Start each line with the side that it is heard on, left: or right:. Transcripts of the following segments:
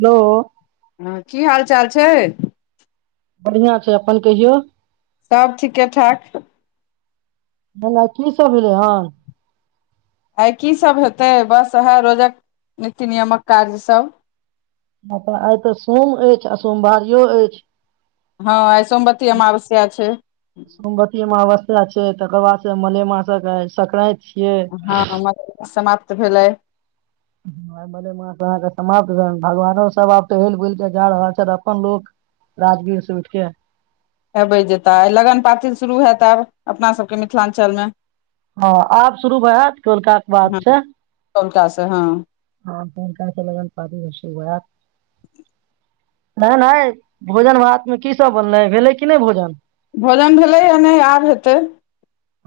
right: Hello
left: हँ की हाल चाल छै
right: बढ़िआं छै अपन कहियौ
left: सब ठीके ठाक
right: खाना की सब भेलै हन
left: आय की सभ हेतै बस इएह रोजक नीति नियामक कार्यसभ
right: ह तऽ आय तऽ सोम अछि आ सोमवारियो अछि
left: हँ आय सोमबती अमाबश्या छै
right: सोमबती अमावस्या छै तकर बाद से मलेमासक सकंराति
left: हँ मलेमास समाप्त भेलै
right: आय मलेमास अहाँके समाप्त भेल भगवानो सभ आब तऽ हिल बुल के जा रहल छथि अपन लोक राजगीर से उठिके
left: अबै जेताह आय लगन पाति शुरू होयत आब अपना सभके मिथिलाञ्चलमे
right: हँ आब शुरू भए जायत कौलकाक के बात
left: हँ
right: से
left: कौलका से हँ
right: हँ कोन कहस लगन पाती शुरु हेत नहि नहि भोजन भातमे की सब बनलै भेलै कि नहि भोजन
left: भोजन भेलै या नहि आब हेतै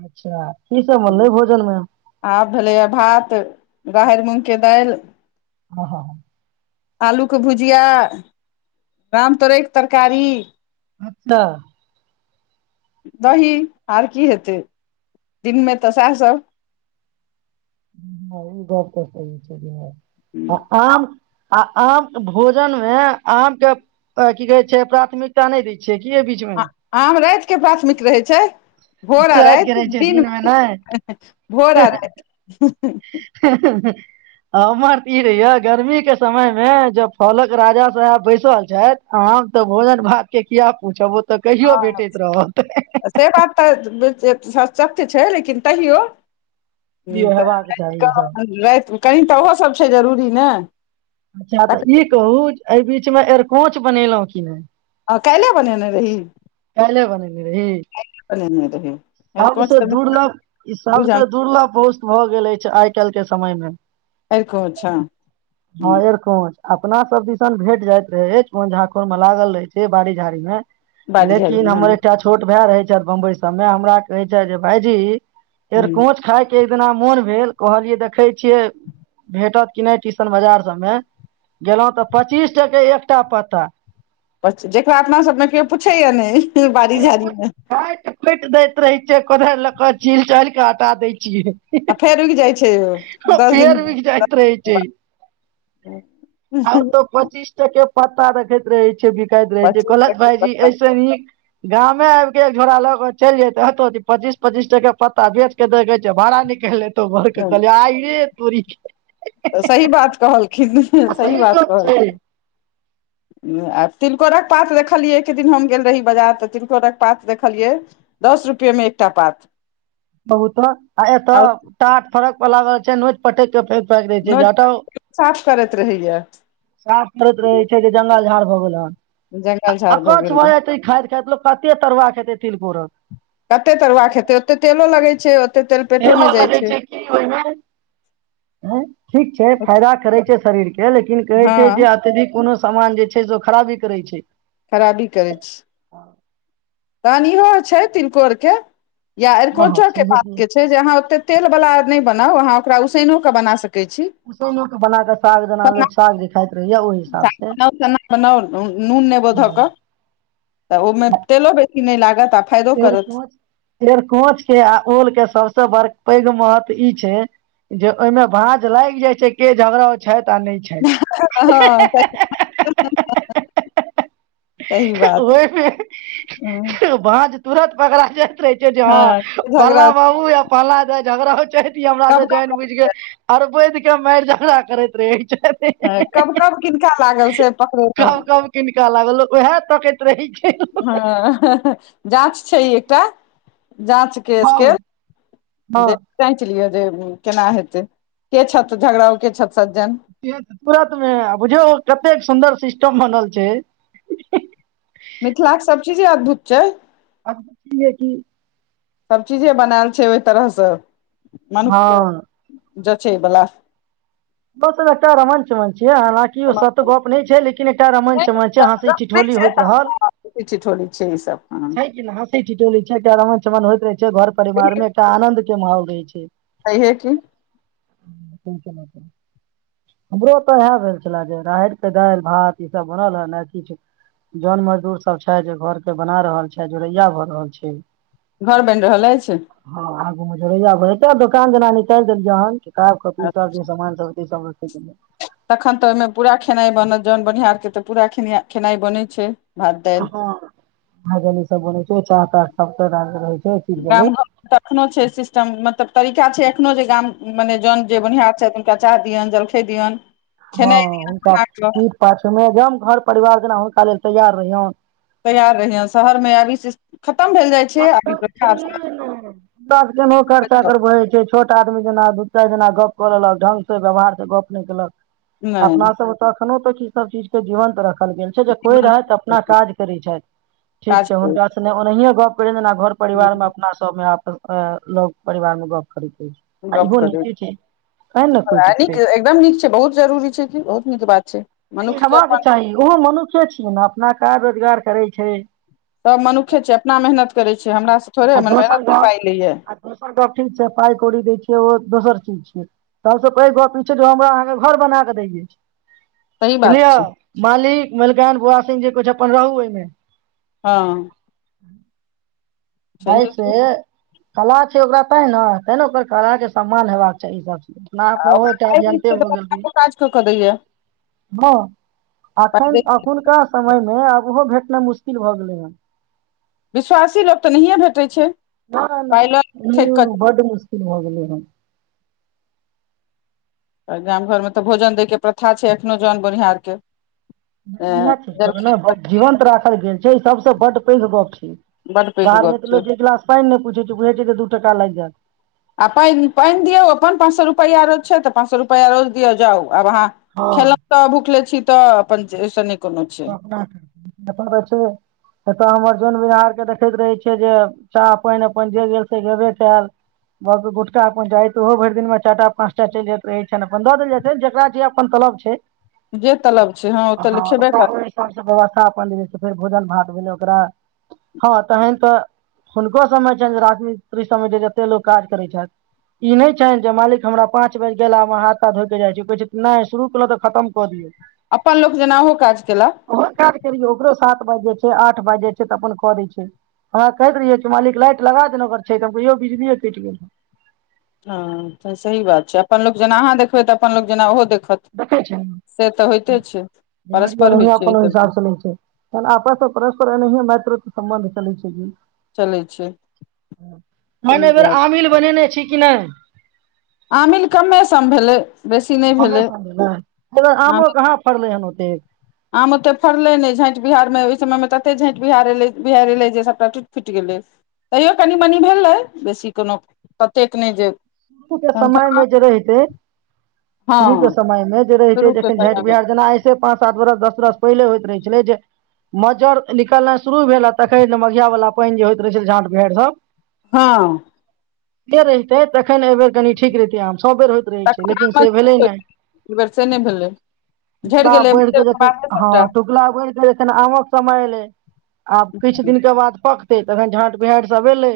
right: अच्छा की सब बनले भोजन मे
left: आब भेलैए भात राहरि मूँगके दालि
right: ह ह
left: आलूके भुजिया राम तोरैके तरकारी
right: [unintelligible]
left: दही आर की हेतै दिनमे तऽ सएह सब
right: ई बात तऽ सही छै आम आ आम भोजन मे आम के की कहै छै प्राथमिकता नहि दय छि छेकी बीचमे
left: आ- आम रैतके प्राथमिक रहै छै भोर आ
right: राति के
left: राइत
right: रहै छै
left: दिन
right: मे नहि
left: भोर आ राइत
right: ह ह हमर तऽ ई रहहिय गर्मी के समय मे ज फलक राजा साहेब बैसल छथि हम तऽ भोजन भात के किया पूछब ओ तऽ कहियो
left: हँ
right: भेटैत रहत
left: से बात तऽ सशत्य छै लेकिन तैयो ह
right: इहो हेबाक चाही ई
left: तऽ
right: सब
left: रऽ रा कनि तऽ ओहोसभ छै जरूरी ने
right: अच्छा तऽ ई कहू एहि बीचमे अरकोंच बनेलहुँ कि नहि
left: आ काइले बनेने रही
right: काल्हि
left: आई बनेने रही अरिकोंच
right: सबसे
left: तऽ मिथिलाके
right: दुर्लभ ई
left: बुझल
right: सबसे दुर्लभ पोस्त भऽ गेल अछि छै आइ काल् के समय मे
left: आक अचछा [unintelligible] [unintelligible]
right: हायरक [unintelligible] [unintelligible] चोंच अपना सब दिसन भेट जाइत रहे चोंच झाखुर मे लागल रहे छै बाड़ी झाड़ी में
left: बाड़ी झाड़ी
right: लेकिन
left: मे
right: हमर
left: हँ
right: एकटा छोट भाय रहैत छथि बम्बई सभमे हमरा कहैत छथि जे भायजी
left: हम्म।
right: एरकोच खाय के एक दिना मोन भेल कहलियै देखै छियै भेटत कि नहि बाजार सब में गेलों तऽ पच्चीस टके एकटा पत्ता
left: जेकरा अपना सबमे केओ पूछै या ने बाड़ी झाड़ी मे
right: काइटि खुइटि दैत रहे छ कोदायर ल क छिल छायल के हटा दै छियै
left: आ फेर रूकि जाइ छै दस
right: पेड़
left: दिन
right: रुकि जाइत रहै छै आब तो पच्चीस टके पत्ता रखैत रहे छै बिकाइत रहे छै
left: पच्चीस
right: कहलत
left: पच्चीस
right: भायजी
left: पत्ता
right: ऐसे ह गामे आब के एक झोड़ा लक चलि जयते त पचीस पचीस टके पत्ता बेच के द भाड़ा निकलि लेै बरके कहल आइे तोरी के
left: तऽ सही बात कहलखिन
right: आ
left: सही बात
right: गप
left: कहलखिन
right: [inaudible] [inaudible]
left: आब तिलकोरक पात देखलियै एक दिन हम गेल रही बाजार तऽ तिलकोरक पात देखलियै दस रुपे मे एकटा पात
right: कहुत आ एतय
left: आ
right: टाट फरक प लागल छै नोच पटेके फेक फाइक दै छै
left: नोच
right: जाटा ओ
left: कऽ साफ करैत रहैया
right: साफ करैत रहै छै जे जंगल झाड़ भऽ गेल हन
left: जंगल
right: आ
left: झाड़ भऽ
right: अक्छ
left: गेल मे
right: भजेते ई खाईत खाईत लोक कते तरुआ खेतै तिलकोरक
left: कतेक तरुआ खेतै ओतेक तेलो लगै छै ओते तेल पेटो मे
right: तेलोऽ
left: जाइ
right: लगै छै की ओइमे ठीक छै
left: ओते
right: फायदा करे छै शरीर के लेकिन कहै
left: हँ
right: छै जे अत्यधिक कोनो सामान जे छै सेजो खराबी करै छै
left: खराबी करै छै तहन इहो छै तिलनकोर के या
right: हँ
left: अरकोंचो के
right: छैहे
left: पात
right: की
left: के छै छै जे अहाँ ओतेक तेल बला नहि बनाउ अहाँ ओकरा उसैनोक कऽ बना सकै छी
right: उसैनो के बनाक साग दाल लो साग जे खाईत रहहिया ओहि हिसाब से
left: बना सना बनाउल [unintelligible] [unintelligible] नून नेंबो
right: हँ
left: धक ओह मे तेलो बेसी नहि लागत फायदो करत
right: एरकोंच एरकोंच के आ ओल के सबसे बड़ पैघ महत्व ई छै जे ओहिमें भाज लागि जाय छै के झगड़ाव छै आ नहि छै
left: हँ [unintelligible] [unintelligible] सही
right: ओ
left: बात हँ
right: [unintelligible] [unintelligible] बाँज तुरत पकड़ा जायत रहे छै जे ह फलना
left: झगड़ा
right: बाबू या फलना जाय झगड़ाव छैत इ हमरा
left: कब
right: जानि बुझिक अर वैद के मारि झगड़ा करैत रहे छथ
left: ह कब कब किनका लागल से पकड़ेलौ
right: कीनका लागल ओहे तकै रहै छै [unintelligible] [unintelligible]
left: हँ जाँच छै ई एकटा जाँच के स्क
right: हँ हँ
left: जाँच लियौ जे केना हेतै के छथ झगड़ा के छथि सज्जन
right: तुरत मे आ बुझियौ कतेक सुन्दर सिस्टम बनल छ
left: मिथिला के सब चीजे अद्भुत छै
right: की
left: सब चीजे बनायल छै ओहि तरहसँ मनुख
right: हँ
left: के जचे वला
right: सब रहन सहन छिये के ओ सत गप न नहि छै लेकिन एकटा रमण चमन छै हां ई ठिठोली होयइत रहल
left: हँसी ठिठोली छै ई सब
right: लेकिन चटौली छै एकटा रमन चमन होइत रहे छै तेँ घर परिवार मे एकटा आनंद के माहौल रहै छै
left: छय कि
right: [unintelligible] हमरो तऽ इएह भेल छले जे राहरिके दालि भात ईसभ बनल हे ने किछ जन मजदूर सब छै जे घरके बना रहल छै जोड़ैया भऽ रहल छै
left: घर बनि रहल अछि
right: हँ आगू में जरैया हेत दोकान दना निकालि जेनाय निकल जेत तहन कपी
left: आ
right: सब सान सब सब रखे
left: तखन तऽ ओहि में पूरा खेनाई बनत जन बोनिहारके तऽ पूराे खेनाई बनैत छै भात दालि
right: हँ भजन सब बनै छै चाय सब त रहै छै चीज के
left: गाम
right: लेल
left: घरमे त एखनो छै सिस्टम मतलब तरीका छै एखनो जे गाम मने जन जे बोनिहार छथि चाय दिअनि जलखै दिऔनि
right: हँ हुनका पीठ पाठ मे ज हम घर परिवार जेना हुनका लेल तैयार रहियन
left: तैयार रहहिय शहर में अभी से खतम भेल जाय
right: सब के नोकर
left: समाप्त जाउ।
right: चाकर छोट आदमी जेना दू चारि जेना गप कऽ लेलक ढंग स व्यवहार से गप नहि केलक
left: नहि
right: अपना सब तखनो तक क ई सब चीज के जीवंत राखल गेल कोई रह अपना काज करै छथि ठीक
left: काज
right: छै
left: करै
right: हुनका ओनाहि गप कर घर परिवार में अपना सब मे लग परिवार मे गप करैत
left: गप
right: आगो
left: करै
right: न छै कह
left: नीक
right: नको िकतै
left: एकदम नीक छै बहुत जरूरी छै बहुत नीक बात छै
right: ई
left: मनुख के अपन
right: हेबाक चाही ओहो मनुष्ये छियै ने अपना क रोजगार करै छै
left: सभ मनुखे छै अपना मेहनत करै छैै हमरास थोड़े
right: आ
left: हमर
right: दोसर
left: मेहनत नहि
right: गप
left: पाइ लैयए
right: आ दोसर गप ठीक छै पाइ कौड़ी दै छियै ओ दोसर चीज छियै सबसे पैघ गप ई छै जे हमरा अहाँ के घर बना के दैये अछि
left: सही बात
right: सुनलियै
left: छै
right: मालिक मलिकान बुआ सिंह जे कुछ अपन रहु ओहि में
left: हँ सहिये छै
right: ऐसे कला छै ओकरा तैं ने तै ने कर कलाके सम्मान हेबाक चाही ई सभ चीज मे नाक
left: आ
right: मे हो
left: ओकरा पाइ दै
right: जन्ते
left: छियै तऽ
right: हो गेल
left: बड़का काज कऽ कऽ दैये
right: हँ
left: पाइ
right: एखन
left: दै
right: एखुनका समयमे आबहो भेटनाइ मुश्किल भऽ गेलै हे
left: विश्वासी लोक तऽ नहिए भेटै छ
right: ह बड मुश्किल होगल
left: गाम घरमे तऽ भोजन दैके प्रथा छै एखनो जन बोनिहार के ऐं
right: इएह चीज कह ने
left: जलखै
right: जीवंत राखल गेल छै सबसे बड पैघ गप छी
left: बड पैघ
right: बाहर में
left: गप
right: तऽ
left: छै
right: लोक एक गिलास पानि नहि पूछैत छै बुझे छै त दूटा लागि जायत
left: आ पनि पनि दियौ अपन पाँच सए रुपैआ रोज छै तऽ पाँच सए रुपैआ रोज दिअ जाउ आब अहाँ
right: हँ
left: खेलहुं
right: ओ
left: तऽ भुखले छी तऽ अपनस न
right: ओ अप एना त छै एतय हमर जन बिहार के देखैत रहै छियै जे चाह पनि अपन जे गेल से भबे कयल ब गुटखा अपन चाही त ओहो भरि दिन में चारिटा पाँच टा चलि जाइत रह छनि अपन दऽ देल जाइत छै जेकरा जे अपन तलाब छै
left: जे तलाब छै हँ ओ तऽ खेबे करते
right: सब व्यवस्था अपन देने फेर भोजन भात भेल ओकरा हँ तहन तऽ हुनको स बमें छनि जे राजमिस्त्री सबमे जते लोको काज करै छथि ई नहि छ जे मालिक हमरा पाँच बज गेला में हाथ धो के जाय छै नहि शुरू केलो तऽ खतम कऽ दियौ
left: अपन लोक जेना ओ काज केल
right: ओ काज करियौ ओकरो सात बाजै छै आठ बाजै छै तऽ अपन कर दै छै हमरा कहैत रहियै च मालिक लाइट लगा देल अगर छै त हम कहियो बिजलीए कटि गेल
left: ह त सही बात छै अपन लोक जेना अहाँ देखबै तऽ अपन लोक जेना ओहो देखत
right: देखै छै
left: से तऽ होइते छै परस्पर
right: बिहार
left: होइ
right: नय
left: छै ई
right: कोनो
left: सब
right: हिसाब सँ नहि छै आपस परस्पर आ मात संबन्ध चल छै
left: चलै छै
right: मने
left: सही
right: एहि बेर
left: बात
right: आमिल बनेने छी कि नइ
left: आमिल कमे सम भेलय
right: ओमे सम
left: आम
right: आमो कहाँ फड़लै हन ओतेक
left: आम ओते फड़लै नै झाँटि बिहार मे ओहि समय मे ए एते झाँटि बिहार ए बिहार एलै जे सभटा टूटि फुटि गेलै तैयो कनि मनि भेलै बेसी कोनो कतेक नहि ज
right: के समय में जे रहिते शुरू के
left: हँ
right: समय में जे रहे छै
left: शुरू के
right: जखन
left: समय
right: झठि
left: मे
right: बिहार जेना से पाँच सात बरस दस बरस पहिले होइत रहै छलै जे मज्जर निकलनाइ शुरू भेल तखे ने मघिया वला पनि जे होइत रहै छल झाट भड़ि सब
left: हँ
right: के रहिते तखन एहि बेर कनि ठीक रहितेै आम सब बेर हो रहै छै लेकिन
left: तखन
right: से भेलै नय
left: बेर से नहि भेलै झड़ि गेलै
right: बैके जन
left: बादे
right: हँ
left: सबटा
right: त गुलाब भ आमक समय एले आब किछ दिन के बाद प तखन झाट बिहार सब एलै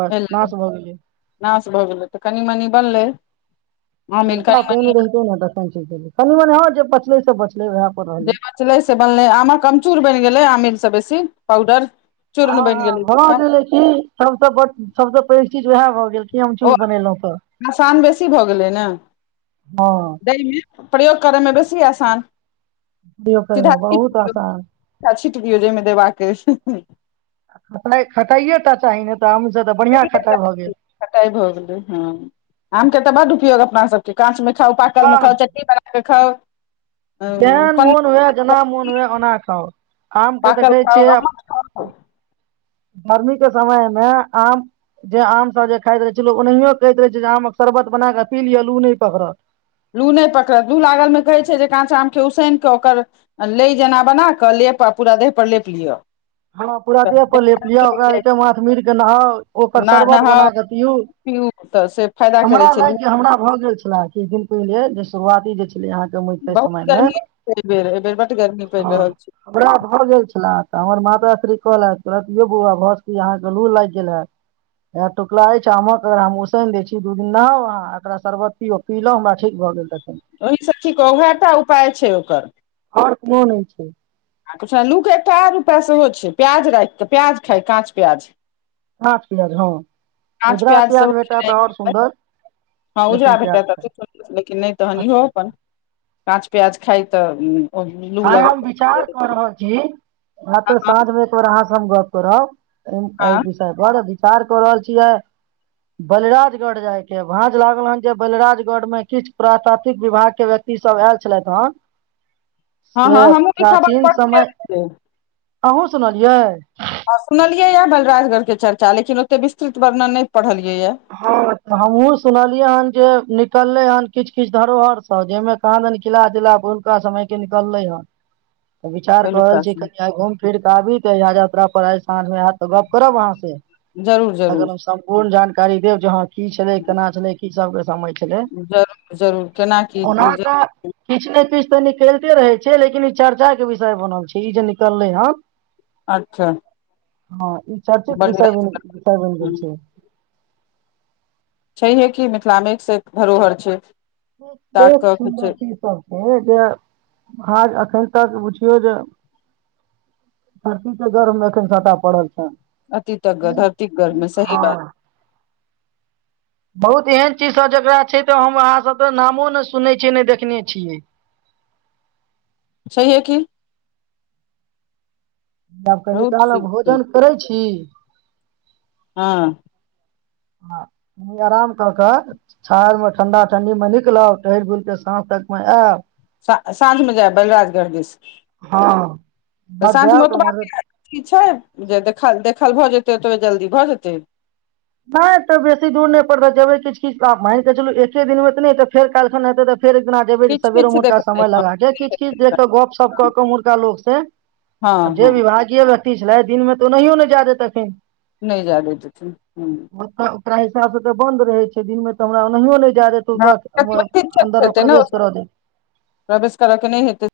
right: बस
left: एलै
right: नाश भऽ गेलै
left: नाश भऽ गेलै तऽ कनी मनी बनलै आमिल
right: टा
left: कनि
right: पनि
left: मनी
right: रहितौ ने तखन चलि देलै कनि मनि हँ जे पचलै से पचलै उएह पर रहलै
left: जे बचलै से बनलै आमक आमचूर बनि गेलै आमील स बेसी पाउडर चूर्ण बनि
right: आहा
left: गेलै
right: भ
left: एकटा।
right: गेले कि सबस ब सबस पैघ चीज उएह भऽ गेल कि
left: ओ
right: अमचूर बनेलहुँ तऽ
left: नुकशान बेसी भऽ गेलै ने
right: हँ
left: दई में प्रयोग करै में बेसी आसान
right: प्रयोग करेलहुँ बहुत आसान
left: छिट दियौ जाहि में देबाक अछि
right: आ खटाइ खटाइए टा चाही ने तऽ आमसँ तऽ बढ़िआँ खटाइ भऽ गेल
left: कटाइ भऽ गेलै हँ आम के तऽ बड उपयोग अपना सबके काँच में खाउ पाकल मे
right: हँ
left: खाउ चट्टनी बनाउ खाउ
right: जेहन मोन
left: पन्ना
right: हुए जेना मोन हुए ओना खाउ आम के
left: पाकल
right: देखै
left: खाउ
right: छियै
left: अम्मट खाउ
right: गर्मी के समय में आम जे आमसभ जे खाइत रहै छै ल ओनाहियो कहैत रहै छै जे आमक शर्बत बना कऽ पी लिय अ लू नहि पकड़त
left: लू नहि पकड़त लू लागल में कहै छै जे काँच आम के उसऐन कऽ ओकर लै जेना बना कऽ लेप आ पूरा देहपर लेप लिअ
right: हँ पूरा देह पर लेप लिअ ओकरा माथ मिर के नहाउ ओकर शरबत
left: नहाउ
right: बना कऽ पियू
left: पीउ तऽ से फायदा करै
right: हमरा
left: छै लू
right: लाग हमरा भऽ गेल छले किछ दिन पहिल शुरुआती जे अहाँ केे समय
left: बहुत
right: में हँ
left: गर्मी एहिबेर एहिबेर बड गर्मी पड़ि रहल छै
right: हमरा भऽ गेल छले तऽ हमर माँ स्त्री कहल कह यौ बौआ भ सके यै अहाँ के लू लागि गेल है टीकला अछि आमक हम उसैन देय छी दू दिन नहााव आह एकरा शरबत पीयु पीलो हमरा ठीक भऽ गेल तखन
left: ओहिसँ ठीक ओहो टा उपाय छै ओकर
right: ओर कोनो नहि छै
left: पछुलू क एकटा आ र उपय सेहो छै प्याज राखि कऽ प्याज खाय काँच प्याज
right: काच प्याज हॅ
left: काँच
right: उजरा
left: सेहो
right: प्याज भेटत ओर
left: खेनाइ
right: सुन्दर
left: हँ उजरा
right: लेकिन प्याज
left: भेटत
right: खायब
left: त लेकिन नहि तहन इहो
right: अति
left: अपन काँच प्याज खाइ तऽ लू
right: आय
left: लगल
right: हम विचार क रहल छी आ त
left: हँ
right: साँझ मे एक बेर अहाँ से हम गप करब एहि
left: हँ
right: विषय पर विचार कऽ रहल छियै बलराजगढ़ जायके ह भाँज लागल हन जे बलराजगढ़ में किछ प्रातातिक विभाग के विद्या इ सब आयल छलथि हन
left: हँ हँ
right: से
left: हमहुँ खबर
right: प्राचीन
left: पढ़
right: समय
left: लेलियै
right: अहूँ सुनलियै
left: सुनलिये या बलराजगढ़ के चर्चा लेकिन ओते विस्तृत वर्णन नहि पढ़लियै य
right: हँ हमहुँ सुनलियै हन जे निकल्लै हन किछु किछु धरोहर सब जहिमे कहाँ दन किला तिला हुनका समय के निकल्लै हन विचार कह रहल
left: पहिलुका
right: छी
left: से
right: कनि आइ घुम फिर के आबी त यात्रा पर आइ साँझ मे आयत तऽ गप करब अहाँ से
left: जरूर जरूर
right: अगर पूर्ण जानकारी देब जे हं की छले केना छले की सब के समझ
left: जरूर जरूर केना की
right: तऽ किछु ने किछु तऽ निकलिते रहै छैै लेकिन ई चर्चा के विषय बनल छै ई जे निकललै हँ
left: अच्छा
right: हँ ई चर्चित विषय
left: बलिराज
right: विषय बनि गेल छै
left: छैहे कि मिथिलामे एक स एक धरोहर छै ताक
right: बहुत
left: कऽ के
right: सुन्दर
left: छै
right: चीज सब छै जे हाँ एखन तक बुझियौ जे सरतीक के गर्मे एखन छटा पड़ल छ
left: [unintelligible]
right: बहुत एहन चीजसभ जकरा छै तऽ हम अहाँसभ तऽ नामो ने सुनने छियै ने देखने छियै
left: छहिए की
right: आब कनि
left: बहुत
right: कालम
left: ठीक छै
right: भोजन करै छी
left: हँ
right: हँ नि अराम क क छाद में ठंडा ठंडी मे निकलब टहर बुल केे साँझ तक मे आयब
left: सा साँझ मे जायब बलराजगढ़ दिस
right: हँ
left: त
right: उमहर
left: साँझ
right: जायब
left: मे
right: तऽ
left: ओतबा
right: उमहर
left: कि छै जे देख देखल भऽ जेतै ओतबे जल्दी भऽ जेतै
right: नहि तऽ बेसी दूर नहि पड़बै जेबै किु किछु आब मानिक चलू एके दिनमे तऽ नहि तऽ फेर कालि खन हेतै तऽ फेर एक दिना जेबै जे
left: किछु
right: सबेरो
left: किछु
right: उड़का
left: देखबै
right: समय
left: हँ
right: लगा के किछ किछ देख कऽ गपशप कऽ के उर्का लोकग से आब
left: हँ
right: जे
left: हँ।
right: विभागीय व्यक्ति छलै दिनमे त ओनाहियो नहि जै दैतथिन
left: नहि जै दै छथिन ह्म
right: ओकरा हिसाब से त बन्द रहे छै दिन मे ते हमरा ओनाहियो ने नहि जाय
left: ह
right: दे
left: प्रतिबंधित क्षेत्र
right: अन्दर मे
left: हेतै ने
right: प्रवेश कर देत
left: प्रवेश कर के नहि हेतै